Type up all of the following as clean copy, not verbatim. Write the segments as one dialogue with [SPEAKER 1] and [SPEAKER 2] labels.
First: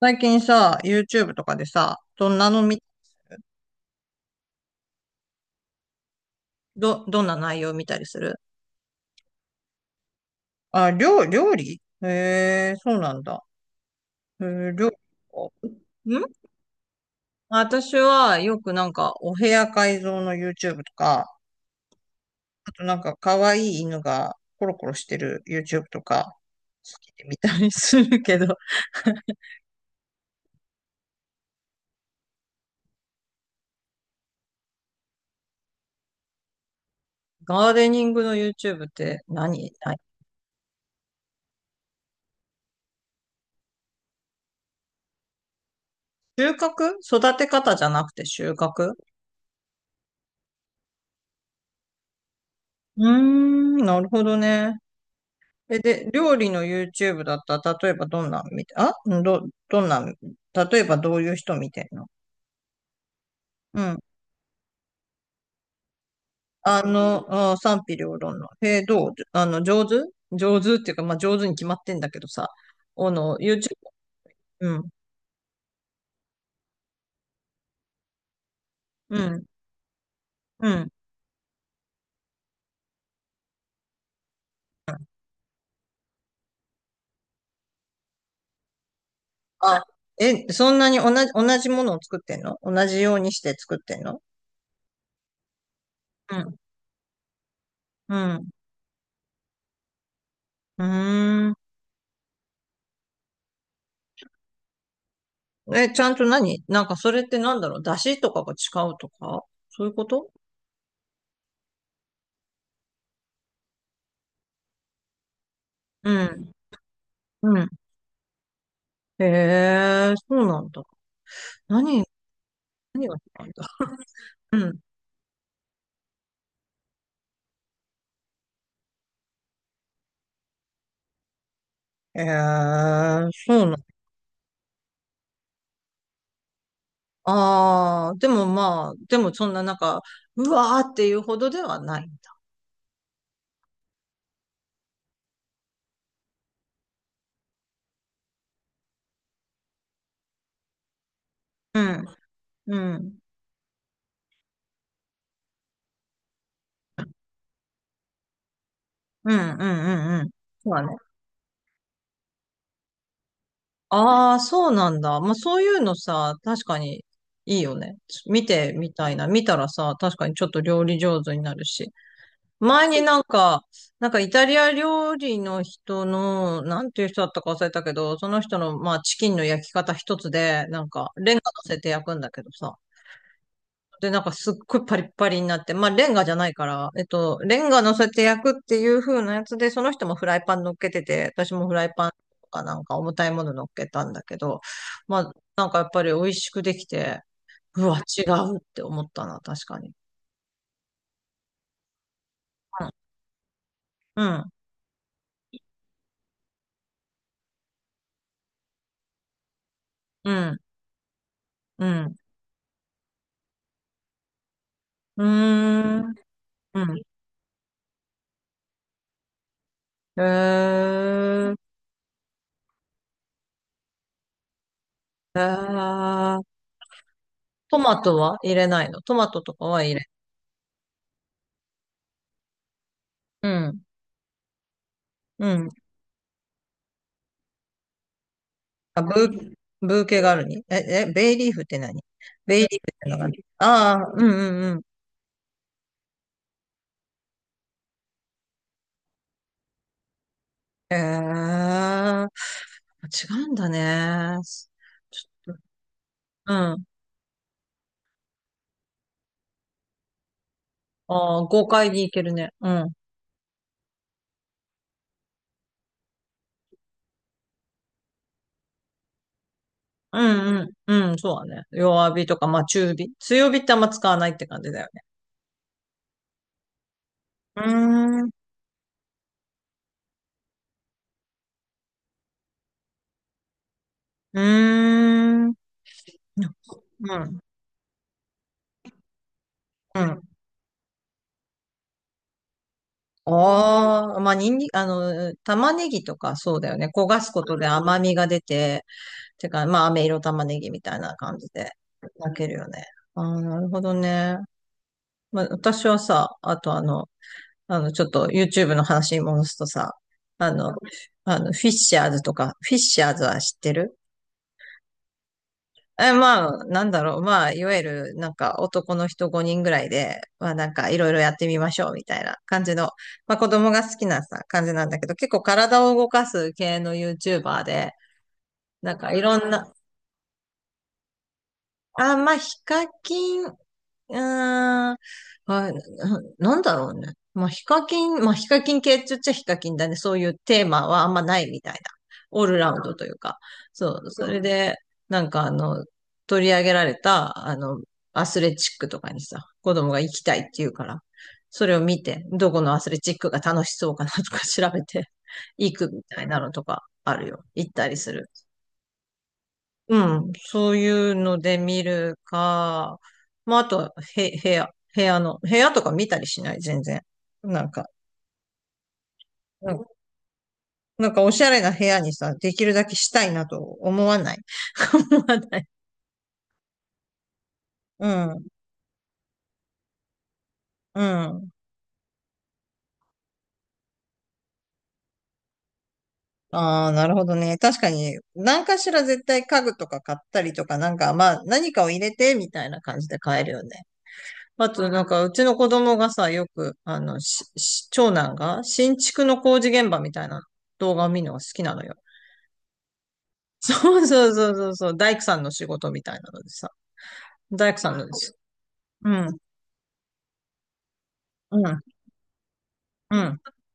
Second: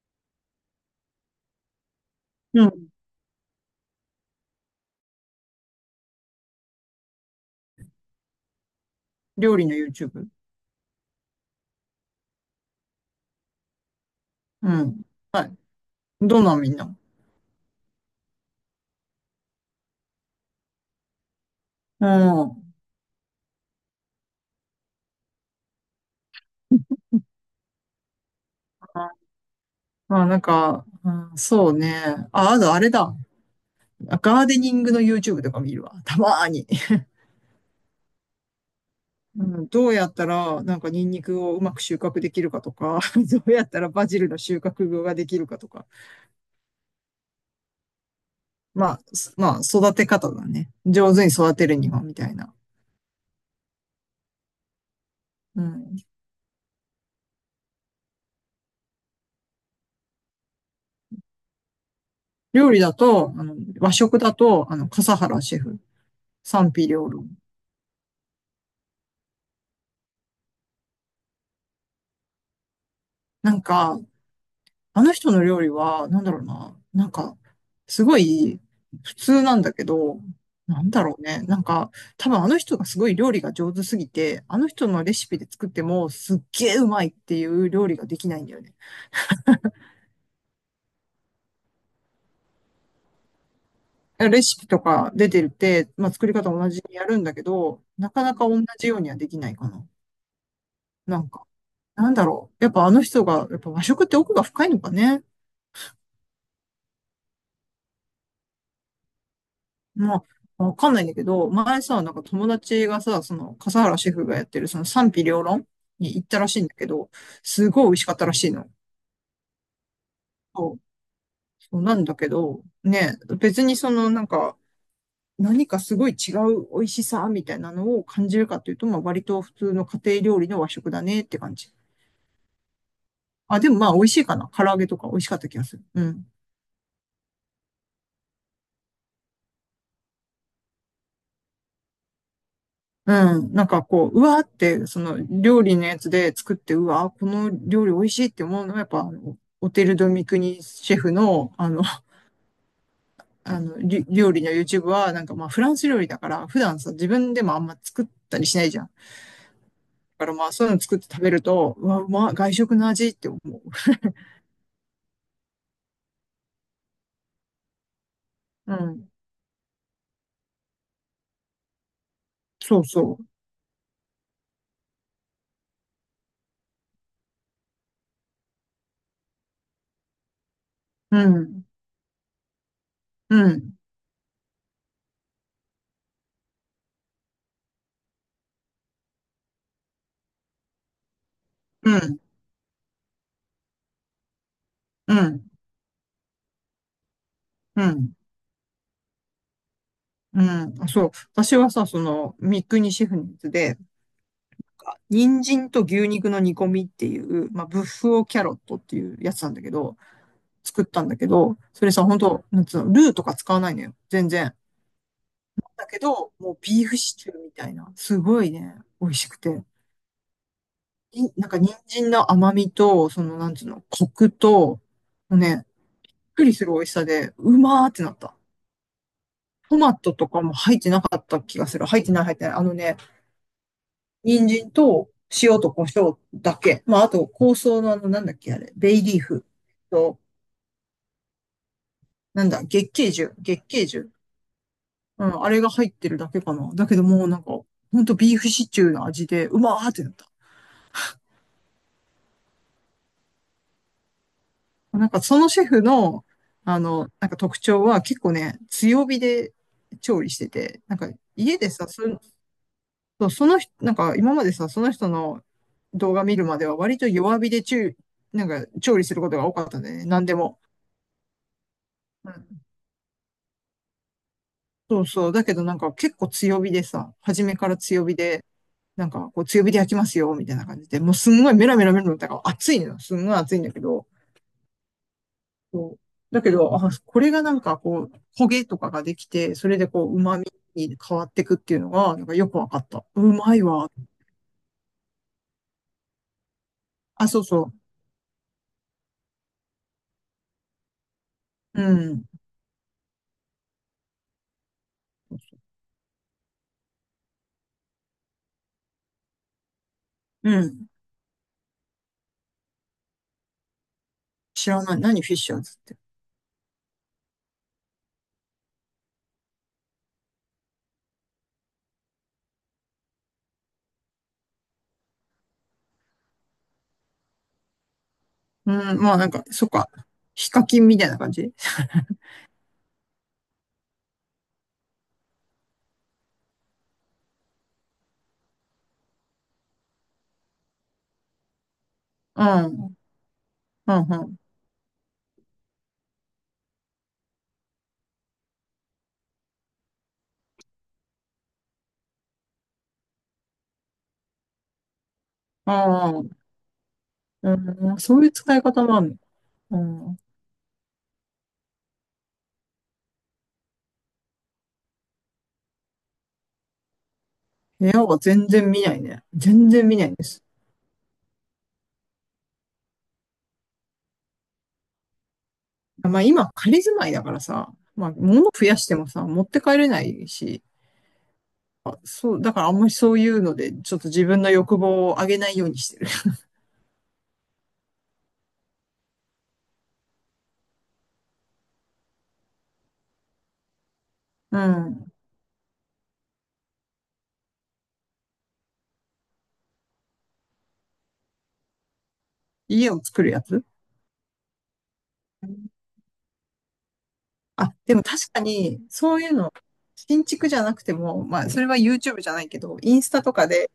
[SPEAKER 1] 最近さ、YouTube とかでさ、どんなの
[SPEAKER 2] う
[SPEAKER 1] み、
[SPEAKER 2] ん。
[SPEAKER 1] どんな内容見たりする？
[SPEAKER 2] 料理の YouTube。
[SPEAKER 1] あ、料理、へえ、そうなんだ。へ
[SPEAKER 2] う
[SPEAKER 1] え、料理
[SPEAKER 2] ん。はい。
[SPEAKER 1] かん。
[SPEAKER 2] どんなのみんな。
[SPEAKER 1] 私はよくなんかお部屋改造の YouTube とか、
[SPEAKER 2] うん。
[SPEAKER 1] あとなんか可愛い犬がコロコロしてる YouTube とか、好きで見たりするけど、
[SPEAKER 2] まあなんか、うん、そうね。あ、あとあれだ。ガーデニングの YouTube とか見るわ。たまーに。
[SPEAKER 1] ガーデニングの YouTube って
[SPEAKER 2] うん、どう
[SPEAKER 1] 何？
[SPEAKER 2] やったら、なんかニンニクをうまく収穫できるかとか、どうやったらバジルの収穫ができるかとか。
[SPEAKER 1] 収穫？育て方じゃなくて収
[SPEAKER 2] ま
[SPEAKER 1] 穫？
[SPEAKER 2] あ、育て方だね。上手に育てるには、みたいな。
[SPEAKER 1] うーん、なるほどね。
[SPEAKER 2] う
[SPEAKER 1] え、
[SPEAKER 2] ん。
[SPEAKER 1] で、料理の YouTube だったら、例えばどんなん見て、あんど、どんなん、例えばどういう人見てんの？
[SPEAKER 2] 料理だと、あの、
[SPEAKER 1] う
[SPEAKER 2] 和
[SPEAKER 1] ん。
[SPEAKER 2] 食だと、あの、笠原シェフ。賛
[SPEAKER 1] あ
[SPEAKER 2] 否両
[SPEAKER 1] の、
[SPEAKER 2] 論。
[SPEAKER 1] あ、賛否両論の。え、どう、あの、上手、上手っていうか、まあ、上手に決まってんだけどさ、あの、
[SPEAKER 2] なん
[SPEAKER 1] YouTube、
[SPEAKER 2] か、
[SPEAKER 1] うん、
[SPEAKER 2] あの人の料理は、なんだろうな、なんか、すごい普
[SPEAKER 1] う
[SPEAKER 2] 通
[SPEAKER 1] ん、
[SPEAKER 2] なんだけど、
[SPEAKER 1] う
[SPEAKER 2] なん
[SPEAKER 1] ん。
[SPEAKER 2] だろうね、なんか、多分あの人がすごい料理が上手すぎて、あの人のレシピで作ってもすっげえうまいっていう料理ができないんだよね。
[SPEAKER 1] あ、え、そんなに同じ、同じものを作ってんの？同じようにして作ってんの？
[SPEAKER 2] レシピとか出てるって、まあ、作り
[SPEAKER 1] う
[SPEAKER 2] 方
[SPEAKER 1] ん、
[SPEAKER 2] 同じにやるんだけど、な
[SPEAKER 1] う
[SPEAKER 2] かな
[SPEAKER 1] ん、
[SPEAKER 2] か同じようにはできないかな。
[SPEAKER 1] う
[SPEAKER 2] なんか、
[SPEAKER 1] ー
[SPEAKER 2] なんだろう。やっぱあの人が、やっぱ和食って奥が深いのかね。
[SPEAKER 1] ん。え、ちゃんと何、なんかそれってなんだろう、出汁とかが違うとか、そういうこ
[SPEAKER 2] ま
[SPEAKER 1] と？
[SPEAKER 2] あ、わかんないんだけど、前さ、なんか友達がさ、その、笠原シェフがやってる、その賛否両論
[SPEAKER 1] う
[SPEAKER 2] に行ったら
[SPEAKER 1] ん、
[SPEAKER 2] しいんだけど、
[SPEAKER 1] う
[SPEAKER 2] す
[SPEAKER 1] ん。
[SPEAKER 2] ごい美味しかったらしいの。
[SPEAKER 1] へえ、そうなん
[SPEAKER 2] そう、
[SPEAKER 1] だ。
[SPEAKER 2] そうなん
[SPEAKER 1] 何、
[SPEAKER 2] だけど、
[SPEAKER 1] 何が
[SPEAKER 2] ね、
[SPEAKER 1] 違うん
[SPEAKER 2] 別
[SPEAKER 1] だ。
[SPEAKER 2] にその、なんか、
[SPEAKER 1] うん。
[SPEAKER 2] 何かすごい違う美味しさみたいなのを感じるかっていうと、まあ、割と普通の家庭料理の和食だねって感じ。
[SPEAKER 1] ええ、
[SPEAKER 2] あ、
[SPEAKER 1] そ
[SPEAKER 2] で
[SPEAKER 1] うな
[SPEAKER 2] もま
[SPEAKER 1] ん。
[SPEAKER 2] あ、美味しいかな。唐揚げとか美味しかった気がする。うん。
[SPEAKER 1] ああー、でもまあ、でもそんななんか、うわーっていうほどではない。
[SPEAKER 2] うん。なんかこう、うわーって、その料理のやつで作って、うわー、この料理美味しいって思うのは、やっぱ、あのオテル・ド・ミクニシェフの、あ
[SPEAKER 1] う
[SPEAKER 2] の、
[SPEAKER 1] ん、うん、うん、
[SPEAKER 2] あの、料理の YouTube は、なんかまあ、フランス料理だから、普段さ、自分でもあんま作ったりしないじゃん。だ
[SPEAKER 1] うん、うん、う
[SPEAKER 2] か
[SPEAKER 1] ん。
[SPEAKER 2] らまあ、そう
[SPEAKER 1] そ
[SPEAKER 2] い
[SPEAKER 1] う
[SPEAKER 2] うの
[SPEAKER 1] だね。
[SPEAKER 2] 作って食べると、うわ、うまい、外食の味って思う。
[SPEAKER 1] ああ、そうなんだ。まあそういうのさ、確かにいいよね。見て
[SPEAKER 2] う
[SPEAKER 1] み
[SPEAKER 2] ん。
[SPEAKER 1] たいな。見たらさ、確かにちょっと料理上手になるし。
[SPEAKER 2] そう
[SPEAKER 1] 前にな
[SPEAKER 2] そ
[SPEAKER 1] んか、なんかイタリア料理の人の、なんていう人だったか忘れたけど、その人の、まあ、チキンの焼き方一つで、なんか、
[SPEAKER 2] う。う
[SPEAKER 1] レンガ乗
[SPEAKER 2] ん。
[SPEAKER 1] せて焼くんだけどさ。
[SPEAKER 2] うん。
[SPEAKER 1] で、なんかすっごいパリッパリになって、まあ、レンガじゃないから、レンガ乗せて焼くっていう風なやつで、その人もフライパン乗っけてて、私もフラ
[SPEAKER 2] う
[SPEAKER 1] イパン
[SPEAKER 2] ん。
[SPEAKER 1] とかなんか重たいもの乗っけたんだけど、
[SPEAKER 2] う
[SPEAKER 1] まあ、
[SPEAKER 2] ん。
[SPEAKER 1] なんかやっぱり美味しくできて、
[SPEAKER 2] う
[SPEAKER 1] うわ、
[SPEAKER 2] ん。
[SPEAKER 1] 違うって思ったな、確かに。
[SPEAKER 2] うん。あそう。私はさ、その、ミクニシェフのやつで、
[SPEAKER 1] うん、
[SPEAKER 2] 人参と牛肉の煮込みっていう、まあ、ブッフオキャロットっていうやつなんだけど、
[SPEAKER 1] うん、
[SPEAKER 2] 作ったんだけど、
[SPEAKER 1] う
[SPEAKER 2] そ
[SPEAKER 1] ん、
[SPEAKER 2] れさ、
[SPEAKER 1] うん。
[SPEAKER 2] 本当なんつうの、ルーとか使わないのよ。全然。
[SPEAKER 1] うー
[SPEAKER 2] だけ
[SPEAKER 1] ん。
[SPEAKER 2] ど、もうビ
[SPEAKER 1] う
[SPEAKER 2] ーフ
[SPEAKER 1] ん。
[SPEAKER 2] シチューみたいな。すごいね、美味しくて。
[SPEAKER 1] へ
[SPEAKER 2] になん
[SPEAKER 1] え、
[SPEAKER 2] か人参の甘みと、その、なんつうの、コクと、もうね、びっ
[SPEAKER 1] あ
[SPEAKER 2] く
[SPEAKER 1] ー、
[SPEAKER 2] りする美味しさで、う
[SPEAKER 1] ト
[SPEAKER 2] まーっ
[SPEAKER 1] マ
[SPEAKER 2] てな
[SPEAKER 1] ト
[SPEAKER 2] った。
[SPEAKER 1] は入れないの？トマトとか
[SPEAKER 2] ト
[SPEAKER 1] は
[SPEAKER 2] マ
[SPEAKER 1] 入れ。
[SPEAKER 2] トとかも入ってなかった気がする。入ってない、入ってない。あのね、
[SPEAKER 1] うん。
[SPEAKER 2] 人参と
[SPEAKER 1] う
[SPEAKER 2] 塩
[SPEAKER 1] ん。
[SPEAKER 2] と胡椒だけ。まあ、あと、香草のあの、なんだっけ、あれ、ベ
[SPEAKER 1] あ、
[SPEAKER 2] イリーフ
[SPEAKER 1] ブー
[SPEAKER 2] と、
[SPEAKER 1] ケガルニ。え、え、ベイリーフって何？
[SPEAKER 2] なんだ、
[SPEAKER 1] ベイリーフ
[SPEAKER 2] 月
[SPEAKER 1] って
[SPEAKER 2] 桂
[SPEAKER 1] のがあ
[SPEAKER 2] 樹、
[SPEAKER 1] る、
[SPEAKER 2] 月桂
[SPEAKER 1] あ
[SPEAKER 2] 樹。
[SPEAKER 1] ー、うんうんうん。
[SPEAKER 2] うん、あれが入ってるだけかな。だけどもうなんか、ほんとビーフシチューの味で、うまーってなった。
[SPEAKER 1] へえー、違うんだね。
[SPEAKER 2] なんか、
[SPEAKER 1] ち
[SPEAKER 2] その
[SPEAKER 1] ょっと、
[SPEAKER 2] シェフの、
[SPEAKER 1] う
[SPEAKER 2] あ
[SPEAKER 1] ん。
[SPEAKER 2] の、なんか特徴は結構ね、強火で調理してて、なんか、
[SPEAKER 1] ああ、
[SPEAKER 2] 家
[SPEAKER 1] 豪
[SPEAKER 2] でさ、
[SPEAKER 1] 快にいけるね。うん。
[SPEAKER 2] そうその人、なんか、今までさ、その人の動画見るまでは割と弱火で中、なんか、調理することが多かったんだよね。
[SPEAKER 1] う
[SPEAKER 2] なんで
[SPEAKER 1] ん
[SPEAKER 2] も。
[SPEAKER 1] うん。うん、そうだね。弱火とか、まあ中火。強火ってあんま使わないって感じだよ
[SPEAKER 2] そ
[SPEAKER 1] ね。
[SPEAKER 2] うそう。だけどなんか結構強火でさ、初め
[SPEAKER 1] うー
[SPEAKER 2] から強火
[SPEAKER 1] ん。
[SPEAKER 2] で、なんかこう強火で焼きますよ、みたいな感じで、もうすんごいメラメラメラメラ、だから熱いのよ。すんごい熱いんだけど、
[SPEAKER 1] うーん。
[SPEAKER 2] そうだけど、あ、
[SPEAKER 1] う
[SPEAKER 2] これ
[SPEAKER 1] ん。
[SPEAKER 2] がなんかこう、焦げとかができて、それで
[SPEAKER 1] う
[SPEAKER 2] こう、
[SPEAKER 1] ん。
[SPEAKER 2] 旨味に変わってくっていうのが、なんかよくわかった。うまいわ。
[SPEAKER 1] ああ、まあ、にんに、あの、玉ねぎとかそうだよね。焦が
[SPEAKER 2] あ、
[SPEAKER 1] す
[SPEAKER 2] そ
[SPEAKER 1] こ
[SPEAKER 2] う
[SPEAKER 1] とで
[SPEAKER 2] そ
[SPEAKER 1] 甘みが出て、てか、まあ、飴色玉ねぎみたいな感じで、
[SPEAKER 2] う。うん。
[SPEAKER 1] 焼けるよね。ああ、なるほどね。まあ、私はさ、あとあの、あの、ちょっと YouTube の話に戻すとさ、あ
[SPEAKER 2] う
[SPEAKER 1] の、
[SPEAKER 2] ん。
[SPEAKER 1] あの、フィッシャーズとか、フィッシャーズは知ってる？
[SPEAKER 2] 知らない。何フィッシャーズって。
[SPEAKER 1] え、まあ、なんだろう。まあ、いわゆる、なんか、男の人5人ぐらいで、まあ、なんか、いろいろやってみましょう、みたいな感じの、まあ、子供が好きなさ、感じなんだけど、結構体を動かす系の YouTuber で、
[SPEAKER 2] う
[SPEAKER 1] なん
[SPEAKER 2] ん。
[SPEAKER 1] か、
[SPEAKER 2] まあ
[SPEAKER 1] い
[SPEAKER 2] なん
[SPEAKER 1] ろ
[SPEAKER 2] か、
[SPEAKER 1] ん
[SPEAKER 2] そっ
[SPEAKER 1] な、
[SPEAKER 2] か。ヒカキンみたいな感じ。
[SPEAKER 1] あ、まあ、ヒカキン、うーん。あ、な、なんだろうね。まあ、ヒカキン、まあ、ヒカキン系って言っちゃヒカキンだね。そういうテーマはあんまないみたいな。
[SPEAKER 2] う
[SPEAKER 1] オールラウンド
[SPEAKER 2] ん。
[SPEAKER 1] というか。
[SPEAKER 2] う
[SPEAKER 1] そう。
[SPEAKER 2] ん、う
[SPEAKER 1] そ
[SPEAKER 2] ん。
[SPEAKER 1] れで、なんかあの、取り上げられた、あの、アスレチックとかにさ、子供が行きたいって言うから、それを見て、どこのアスレチックが楽しそうかなとか調べて、行くみ
[SPEAKER 2] あ
[SPEAKER 1] たいな
[SPEAKER 2] あ。
[SPEAKER 1] のとかあるよ。行った
[SPEAKER 2] う
[SPEAKER 1] り
[SPEAKER 2] ん、
[SPEAKER 1] す
[SPEAKER 2] そうい
[SPEAKER 1] る。
[SPEAKER 2] う使い方もあるの。うん。
[SPEAKER 1] うん、そういうので見るか、まあ、あとは、へ、部屋、部屋の、部屋とか見たりしない、全然。なんか、
[SPEAKER 2] 部屋は全然見ないね。全
[SPEAKER 1] なんか
[SPEAKER 2] 然見ないんです。
[SPEAKER 1] なんかおしゃれな部屋にさ、できるだけしたいなと思わない。思わない。
[SPEAKER 2] まあ今仮住まいだからさ、
[SPEAKER 1] う
[SPEAKER 2] まあ物
[SPEAKER 1] ん、
[SPEAKER 2] 増やしてもさ、持って帰れないし、
[SPEAKER 1] うん。
[SPEAKER 2] あそう、だからあんまりそういうので、ちょっと自分の欲望を上げないようにしてる。
[SPEAKER 1] ああ、なるほどね。確かに、何かしら絶対家具とか買ったりとか、なんか、まあ、何かを入れて、みたいな感じで買えるよね。
[SPEAKER 2] う
[SPEAKER 1] あと、なん
[SPEAKER 2] ん。
[SPEAKER 1] か、うちの子供がさ、よく、あの、し長男が、新築の工事現場みたいな動画を見るのが好きなのよ。
[SPEAKER 2] 家を作るやつ。
[SPEAKER 1] そうそうそうそうそう、大工さんの仕事みたいなのでさ、大
[SPEAKER 2] あ、
[SPEAKER 1] 工さ
[SPEAKER 2] で
[SPEAKER 1] ん
[SPEAKER 2] も
[SPEAKER 1] ので
[SPEAKER 2] 確
[SPEAKER 1] す。
[SPEAKER 2] かに、
[SPEAKER 1] う
[SPEAKER 2] そういう
[SPEAKER 1] ん、
[SPEAKER 2] の、新築じゃなくても、まあ
[SPEAKER 1] う
[SPEAKER 2] それは
[SPEAKER 1] ん、
[SPEAKER 2] YouTube じゃないけど、インス
[SPEAKER 1] う
[SPEAKER 2] タと
[SPEAKER 1] ん、
[SPEAKER 2] かで、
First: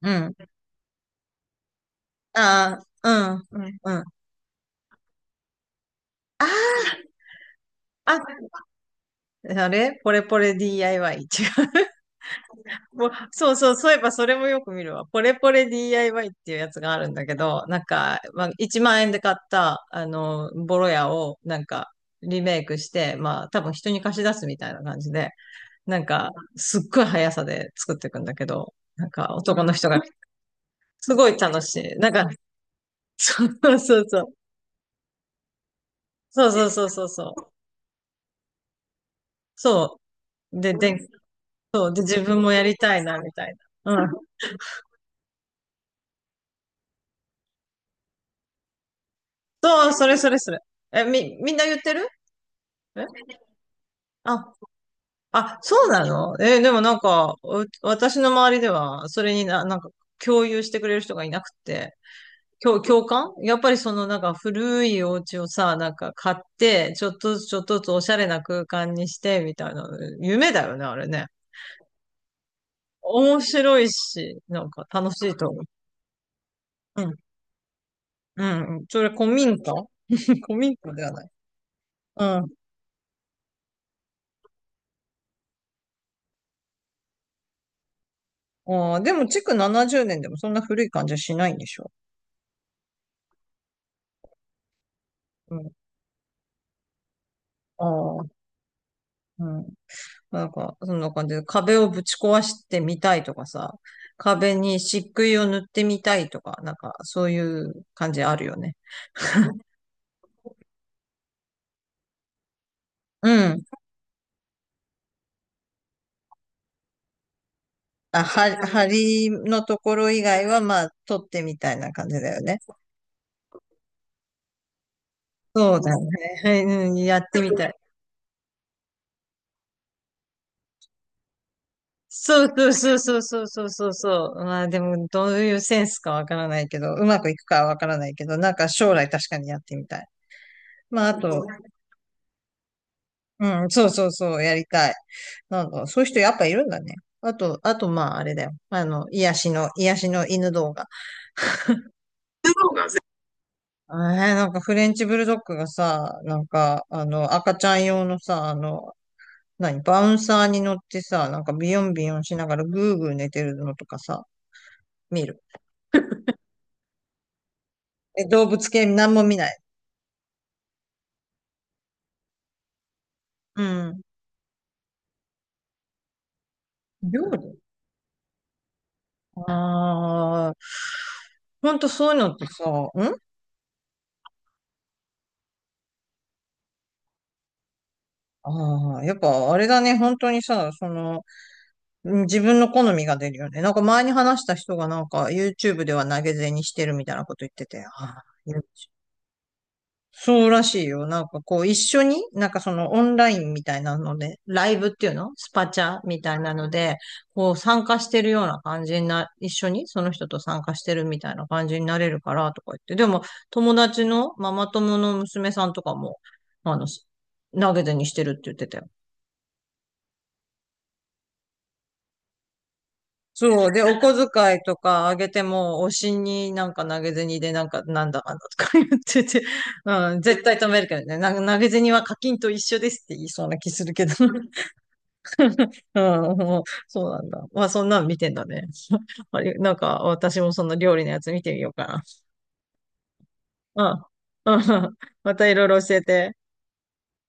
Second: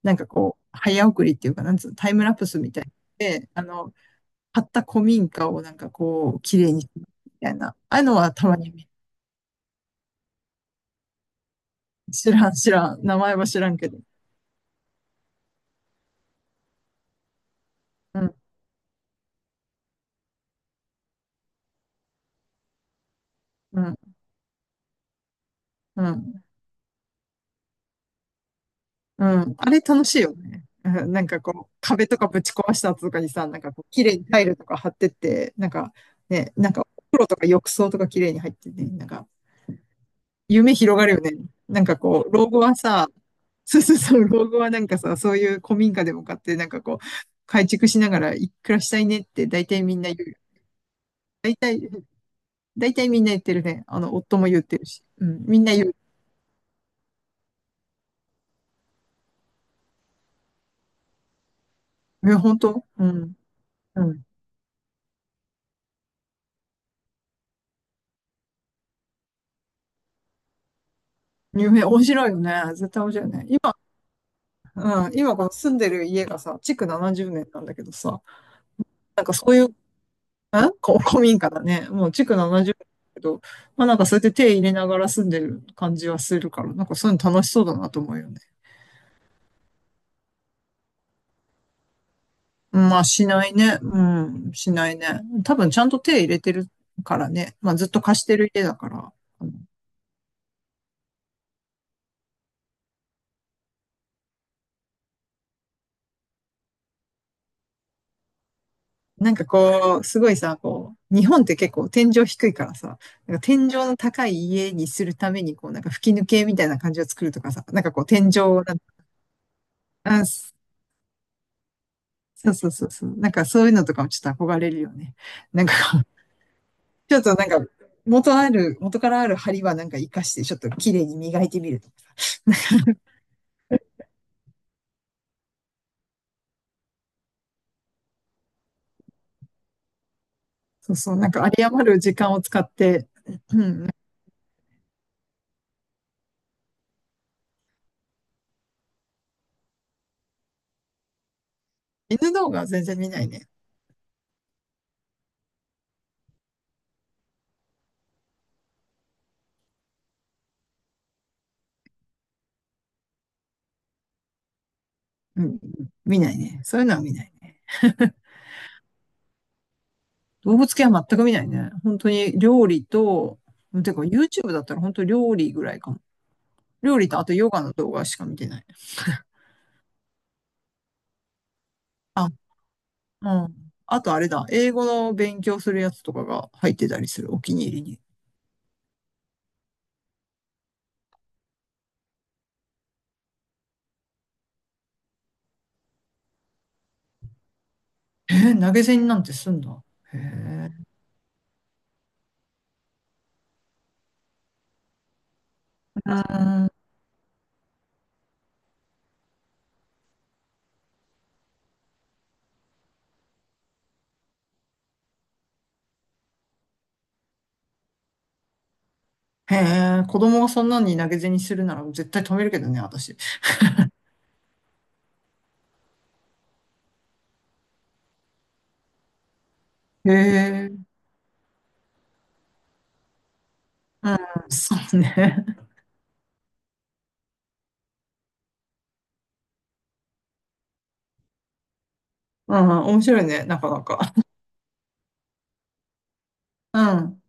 [SPEAKER 1] う
[SPEAKER 2] なんか
[SPEAKER 1] ん。
[SPEAKER 2] こう、早送りっていうか、なんつうの、タイムラプスみ
[SPEAKER 1] あ
[SPEAKER 2] たい
[SPEAKER 1] あ、うん、
[SPEAKER 2] で、
[SPEAKER 1] う
[SPEAKER 2] あ
[SPEAKER 1] ん、
[SPEAKER 2] の、
[SPEAKER 1] うん。
[SPEAKER 2] 買った古民家をなんかこう、綺麗に、みたいな、ああいう
[SPEAKER 1] あ、
[SPEAKER 2] のはたまに見。
[SPEAKER 1] あれポレポレ DIY。違う。
[SPEAKER 2] 知らん、知らん。
[SPEAKER 1] もう
[SPEAKER 2] 名前は
[SPEAKER 1] そう
[SPEAKER 2] 知ら
[SPEAKER 1] そう、
[SPEAKER 2] ん
[SPEAKER 1] そ
[SPEAKER 2] け
[SPEAKER 1] ういえ
[SPEAKER 2] ど。
[SPEAKER 1] ばそれもよく見るわ。ポレポレ DIY っていうやつがあるんだけど、なんか、
[SPEAKER 2] うん、
[SPEAKER 1] まあ、1万円で買った、あの、ボロ屋を、なんか、リメイクして、まあ、多分
[SPEAKER 2] う
[SPEAKER 1] 人
[SPEAKER 2] ん、
[SPEAKER 1] に貸し出すみたいな感じで、な
[SPEAKER 2] う
[SPEAKER 1] んか、
[SPEAKER 2] ん、
[SPEAKER 1] すっごい速さで作っていくんだけど、なん
[SPEAKER 2] う
[SPEAKER 1] か、
[SPEAKER 2] ん。
[SPEAKER 1] 男
[SPEAKER 2] あ
[SPEAKER 1] の
[SPEAKER 2] れ
[SPEAKER 1] 人が、
[SPEAKER 2] 楽しいよね。うん
[SPEAKER 1] す
[SPEAKER 2] なん
[SPEAKER 1] ごい
[SPEAKER 2] か
[SPEAKER 1] 楽
[SPEAKER 2] こう、
[SPEAKER 1] しい。
[SPEAKER 2] 壁
[SPEAKER 1] なん
[SPEAKER 2] とか
[SPEAKER 1] か、
[SPEAKER 2] ぶち壊した後とかにさ、なんか
[SPEAKER 1] そう
[SPEAKER 2] こう、
[SPEAKER 1] そう
[SPEAKER 2] 綺麗
[SPEAKER 1] そ
[SPEAKER 2] にタ
[SPEAKER 1] う。
[SPEAKER 2] イルとか貼ってって、なんか
[SPEAKER 1] そう
[SPEAKER 2] ね、
[SPEAKER 1] そう
[SPEAKER 2] なんか
[SPEAKER 1] そう
[SPEAKER 2] お
[SPEAKER 1] そう
[SPEAKER 2] 風呂
[SPEAKER 1] そ
[SPEAKER 2] とか
[SPEAKER 1] う。
[SPEAKER 2] 浴槽とか綺麗に入ってて、なんか
[SPEAKER 1] そう。
[SPEAKER 2] 夢
[SPEAKER 1] で、
[SPEAKER 2] 広がるよね。なん
[SPEAKER 1] そう。
[SPEAKER 2] か
[SPEAKER 1] で、自
[SPEAKER 2] こう、
[SPEAKER 1] 分
[SPEAKER 2] 老
[SPEAKER 1] も
[SPEAKER 2] 後
[SPEAKER 1] や
[SPEAKER 2] は
[SPEAKER 1] りたい
[SPEAKER 2] さ、
[SPEAKER 1] な、みたい
[SPEAKER 2] そうそう
[SPEAKER 1] な。うん。
[SPEAKER 2] そう、老後はなんかさ、そういう古民家でも買って、なんかこう、改築しながらいくらしたいねって大体
[SPEAKER 1] そう、
[SPEAKER 2] みん
[SPEAKER 1] そ
[SPEAKER 2] な
[SPEAKER 1] れ
[SPEAKER 2] 言
[SPEAKER 1] そ
[SPEAKER 2] うよ。
[SPEAKER 1] れそれ。え、みん
[SPEAKER 2] 大
[SPEAKER 1] な言っ
[SPEAKER 2] 体、
[SPEAKER 1] てる？
[SPEAKER 2] 大
[SPEAKER 1] え、
[SPEAKER 2] 体みんな言ってるね。あの、夫も
[SPEAKER 1] あ、
[SPEAKER 2] 言ってるし。うん、
[SPEAKER 1] あ、
[SPEAKER 2] みんな
[SPEAKER 1] そ
[SPEAKER 2] 言
[SPEAKER 1] う
[SPEAKER 2] う。
[SPEAKER 1] なの？え、でもなんか、う、私の周りでは、それにな、なんか、共有してくれる人がいなくて、
[SPEAKER 2] え、本当？う
[SPEAKER 1] 共感、
[SPEAKER 2] ん。
[SPEAKER 1] やっぱりそ
[SPEAKER 2] う
[SPEAKER 1] のなん
[SPEAKER 2] ん。
[SPEAKER 1] か古いお家をさ、なんか買って、ちょっとずつちょっとずつおしゃれな空間にして、みたいな、夢だよね、あれね。
[SPEAKER 2] 夢、面白いよね。絶対面白いよ
[SPEAKER 1] 面
[SPEAKER 2] ね。
[SPEAKER 1] 白いし、なんか
[SPEAKER 2] 今、うん、
[SPEAKER 1] 楽し
[SPEAKER 2] 今
[SPEAKER 1] い
[SPEAKER 2] こ
[SPEAKER 1] と
[SPEAKER 2] の
[SPEAKER 1] 思う。
[SPEAKER 2] 住んでる家がさ、築70年なんだけどさ、
[SPEAKER 1] うんうん。それ
[SPEAKER 2] なん
[SPEAKER 1] 古
[SPEAKER 2] かそう
[SPEAKER 1] 民
[SPEAKER 2] いう、
[SPEAKER 1] 家？
[SPEAKER 2] ん、
[SPEAKER 1] 古民家では
[SPEAKER 2] 古
[SPEAKER 1] ない。
[SPEAKER 2] 民家だね。もう
[SPEAKER 1] う
[SPEAKER 2] 築
[SPEAKER 1] ん。
[SPEAKER 2] 70年だけど、まあなんかそうやって手入れながら住んでる感じはするから、なんかそういうの楽しそうだなと思うよね。
[SPEAKER 1] ああ、でも、築70年でもそんな古い感じはしないんでしょ？
[SPEAKER 2] まあしないね。うん、しないね。
[SPEAKER 1] う
[SPEAKER 2] 多分
[SPEAKER 1] ん。
[SPEAKER 2] ちゃんと手入れてるからね。まあ
[SPEAKER 1] あ
[SPEAKER 2] ずっと貸
[SPEAKER 1] あ、
[SPEAKER 2] してる家だから。
[SPEAKER 1] うん。なんか、そんな感じで、壁をぶち壊してみたいとかさ、壁に漆喰を塗ってみたいとか、なんか、そういう感じあるよね。
[SPEAKER 2] なんかこう、すごいさ、こう、日本って結構天井低いからさ、
[SPEAKER 1] う
[SPEAKER 2] なんか
[SPEAKER 1] ん。
[SPEAKER 2] 天井の高い家にするために、こう、なんか吹き抜けみたいな感じを作るとかさ、なんかこう、
[SPEAKER 1] あ、
[SPEAKER 2] 天井をなんか、
[SPEAKER 1] は、梁のところ以
[SPEAKER 2] あ、
[SPEAKER 1] 外
[SPEAKER 2] す
[SPEAKER 1] は、まあ、取ってみたいな感じだよ
[SPEAKER 2] そう
[SPEAKER 1] ね。
[SPEAKER 2] そうそうそう、なんかそういうのとかもちょっと憧れるよね。なんか
[SPEAKER 1] そうだ
[SPEAKER 2] こう、
[SPEAKER 1] ね。はい、うん、
[SPEAKER 2] ち
[SPEAKER 1] や
[SPEAKER 2] ょ
[SPEAKER 1] っ
[SPEAKER 2] っと
[SPEAKER 1] て
[SPEAKER 2] なん
[SPEAKER 1] み
[SPEAKER 2] か、
[SPEAKER 1] たい。
[SPEAKER 2] 元ある、元からある梁はなんか活かして、ちょっと綺麗に磨いてみるとか。
[SPEAKER 1] そうそうそうそうそうそうそう、まあでも、どういうセンスかわからないけど、うまくいくかはわからないけど、なんか将来確かにやってみたい。
[SPEAKER 2] そう
[SPEAKER 1] まあ
[SPEAKER 2] そ
[SPEAKER 1] あ
[SPEAKER 2] う、なんか
[SPEAKER 1] と、
[SPEAKER 2] 有り余る時間を使って、
[SPEAKER 1] う
[SPEAKER 2] う
[SPEAKER 1] ん、そ
[SPEAKER 2] ん、
[SPEAKER 1] うそうそう、やりたい。なんか、そういう人やっぱいるんだね。あと、あとまああれだよ。あの、癒しの、癒しの犬動画。
[SPEAKER 2] 犬動画は全然見ないね。
[SPEAKER 1] えー、なんかフレンチブルドッグがさ、なんか、あの、赤ちゃん用のさ、あの、何、バウンサーに乗ってさ、なんかビヨンビヨンしながらグーグー寝てるのとかさ、見る。
[SPEAKER 2] うん、見ないね。そういうのは見ない。
[SPEAKER 1] え、動物系なんも見ない？
[SPEAKER 2] 動物系は全く見ないね。本当に料理と、
[SPEAKER 1] う
[SPEAKER 2] て
[SPEAKER 1] ん。
[SPEAKER 2] か YouTube だったら本当料理ぐらいかも。料理とあ
[SPEAKER 1] 料
[SPEAKER 2] とヨ
[SPEAKER 1] 理、
[SPEAKER 2] ガの動画しか見てない。
[SPEAKER 1] ああー、ほんとそういう
[SPEAKER 2] あ、
[SPEAKER 1] のってさ、ん、
[SPEAKER 2] うん。あとあれだ、英語の勉強するやつとかが入ってたりする、お気に入りに。
[SPEAKER 1] ああー、やっぱあれだね、本当にさ、その、うん、自分の好みが出るよね。なんか前に話した人がなんか YouTube では投げ銭してるみたいなこと言ってて、あ、あ、
[SPEAKER 2] えー投げ銭なんてすんだ。う
[SPEAKER 1] そうらしいよ。なんかこう、一緒に、なんかそのオンラインみたいなので、ライブっていうのスパチャみたいな
[SPEAKER 2] ー
[SPEAKER 1] の
[SPEAKER 2] ん。
[SPEAKER 1] で、こう参加してるような感じにな、一緒にその人と参加してるみたいな感じになれるからとか言って、でも友達のママ友の娘さんとかも、あの、投げ銭してるって言ってたよ。
[SPEAKER 2] へえ、子供がそんなに投げ銭するなら絶対止めるけどね、私。
[SPEAKER 1] そう。で、お小遣いとかあげても、推しになんか投げ銭でなんか、なんだかんだとか言ってて、
[SPEAKER 2] へ
[SPEAKER 1] うん、絶対止
[SPEAKER 2] え、
[SPEAKER 1] めるけどね。なんか投げ銭は課金と一緒ですって言いそうな気するけど。
[SPEAKER 2] そうね。
[SPEAKER 1] うん、もうそうなんだ。まあ、そんなん見てんだね。あれ、なんか、私もその料理のやつ見てみようか
[SPEAKER 2] うん、面白いね、なかな
[SPEAKER 1] な。
[SPEAKER 2] か。
[SPEAKER 1] うん。うん。またいろいろ教えて。
[SPEAKER 2] うん。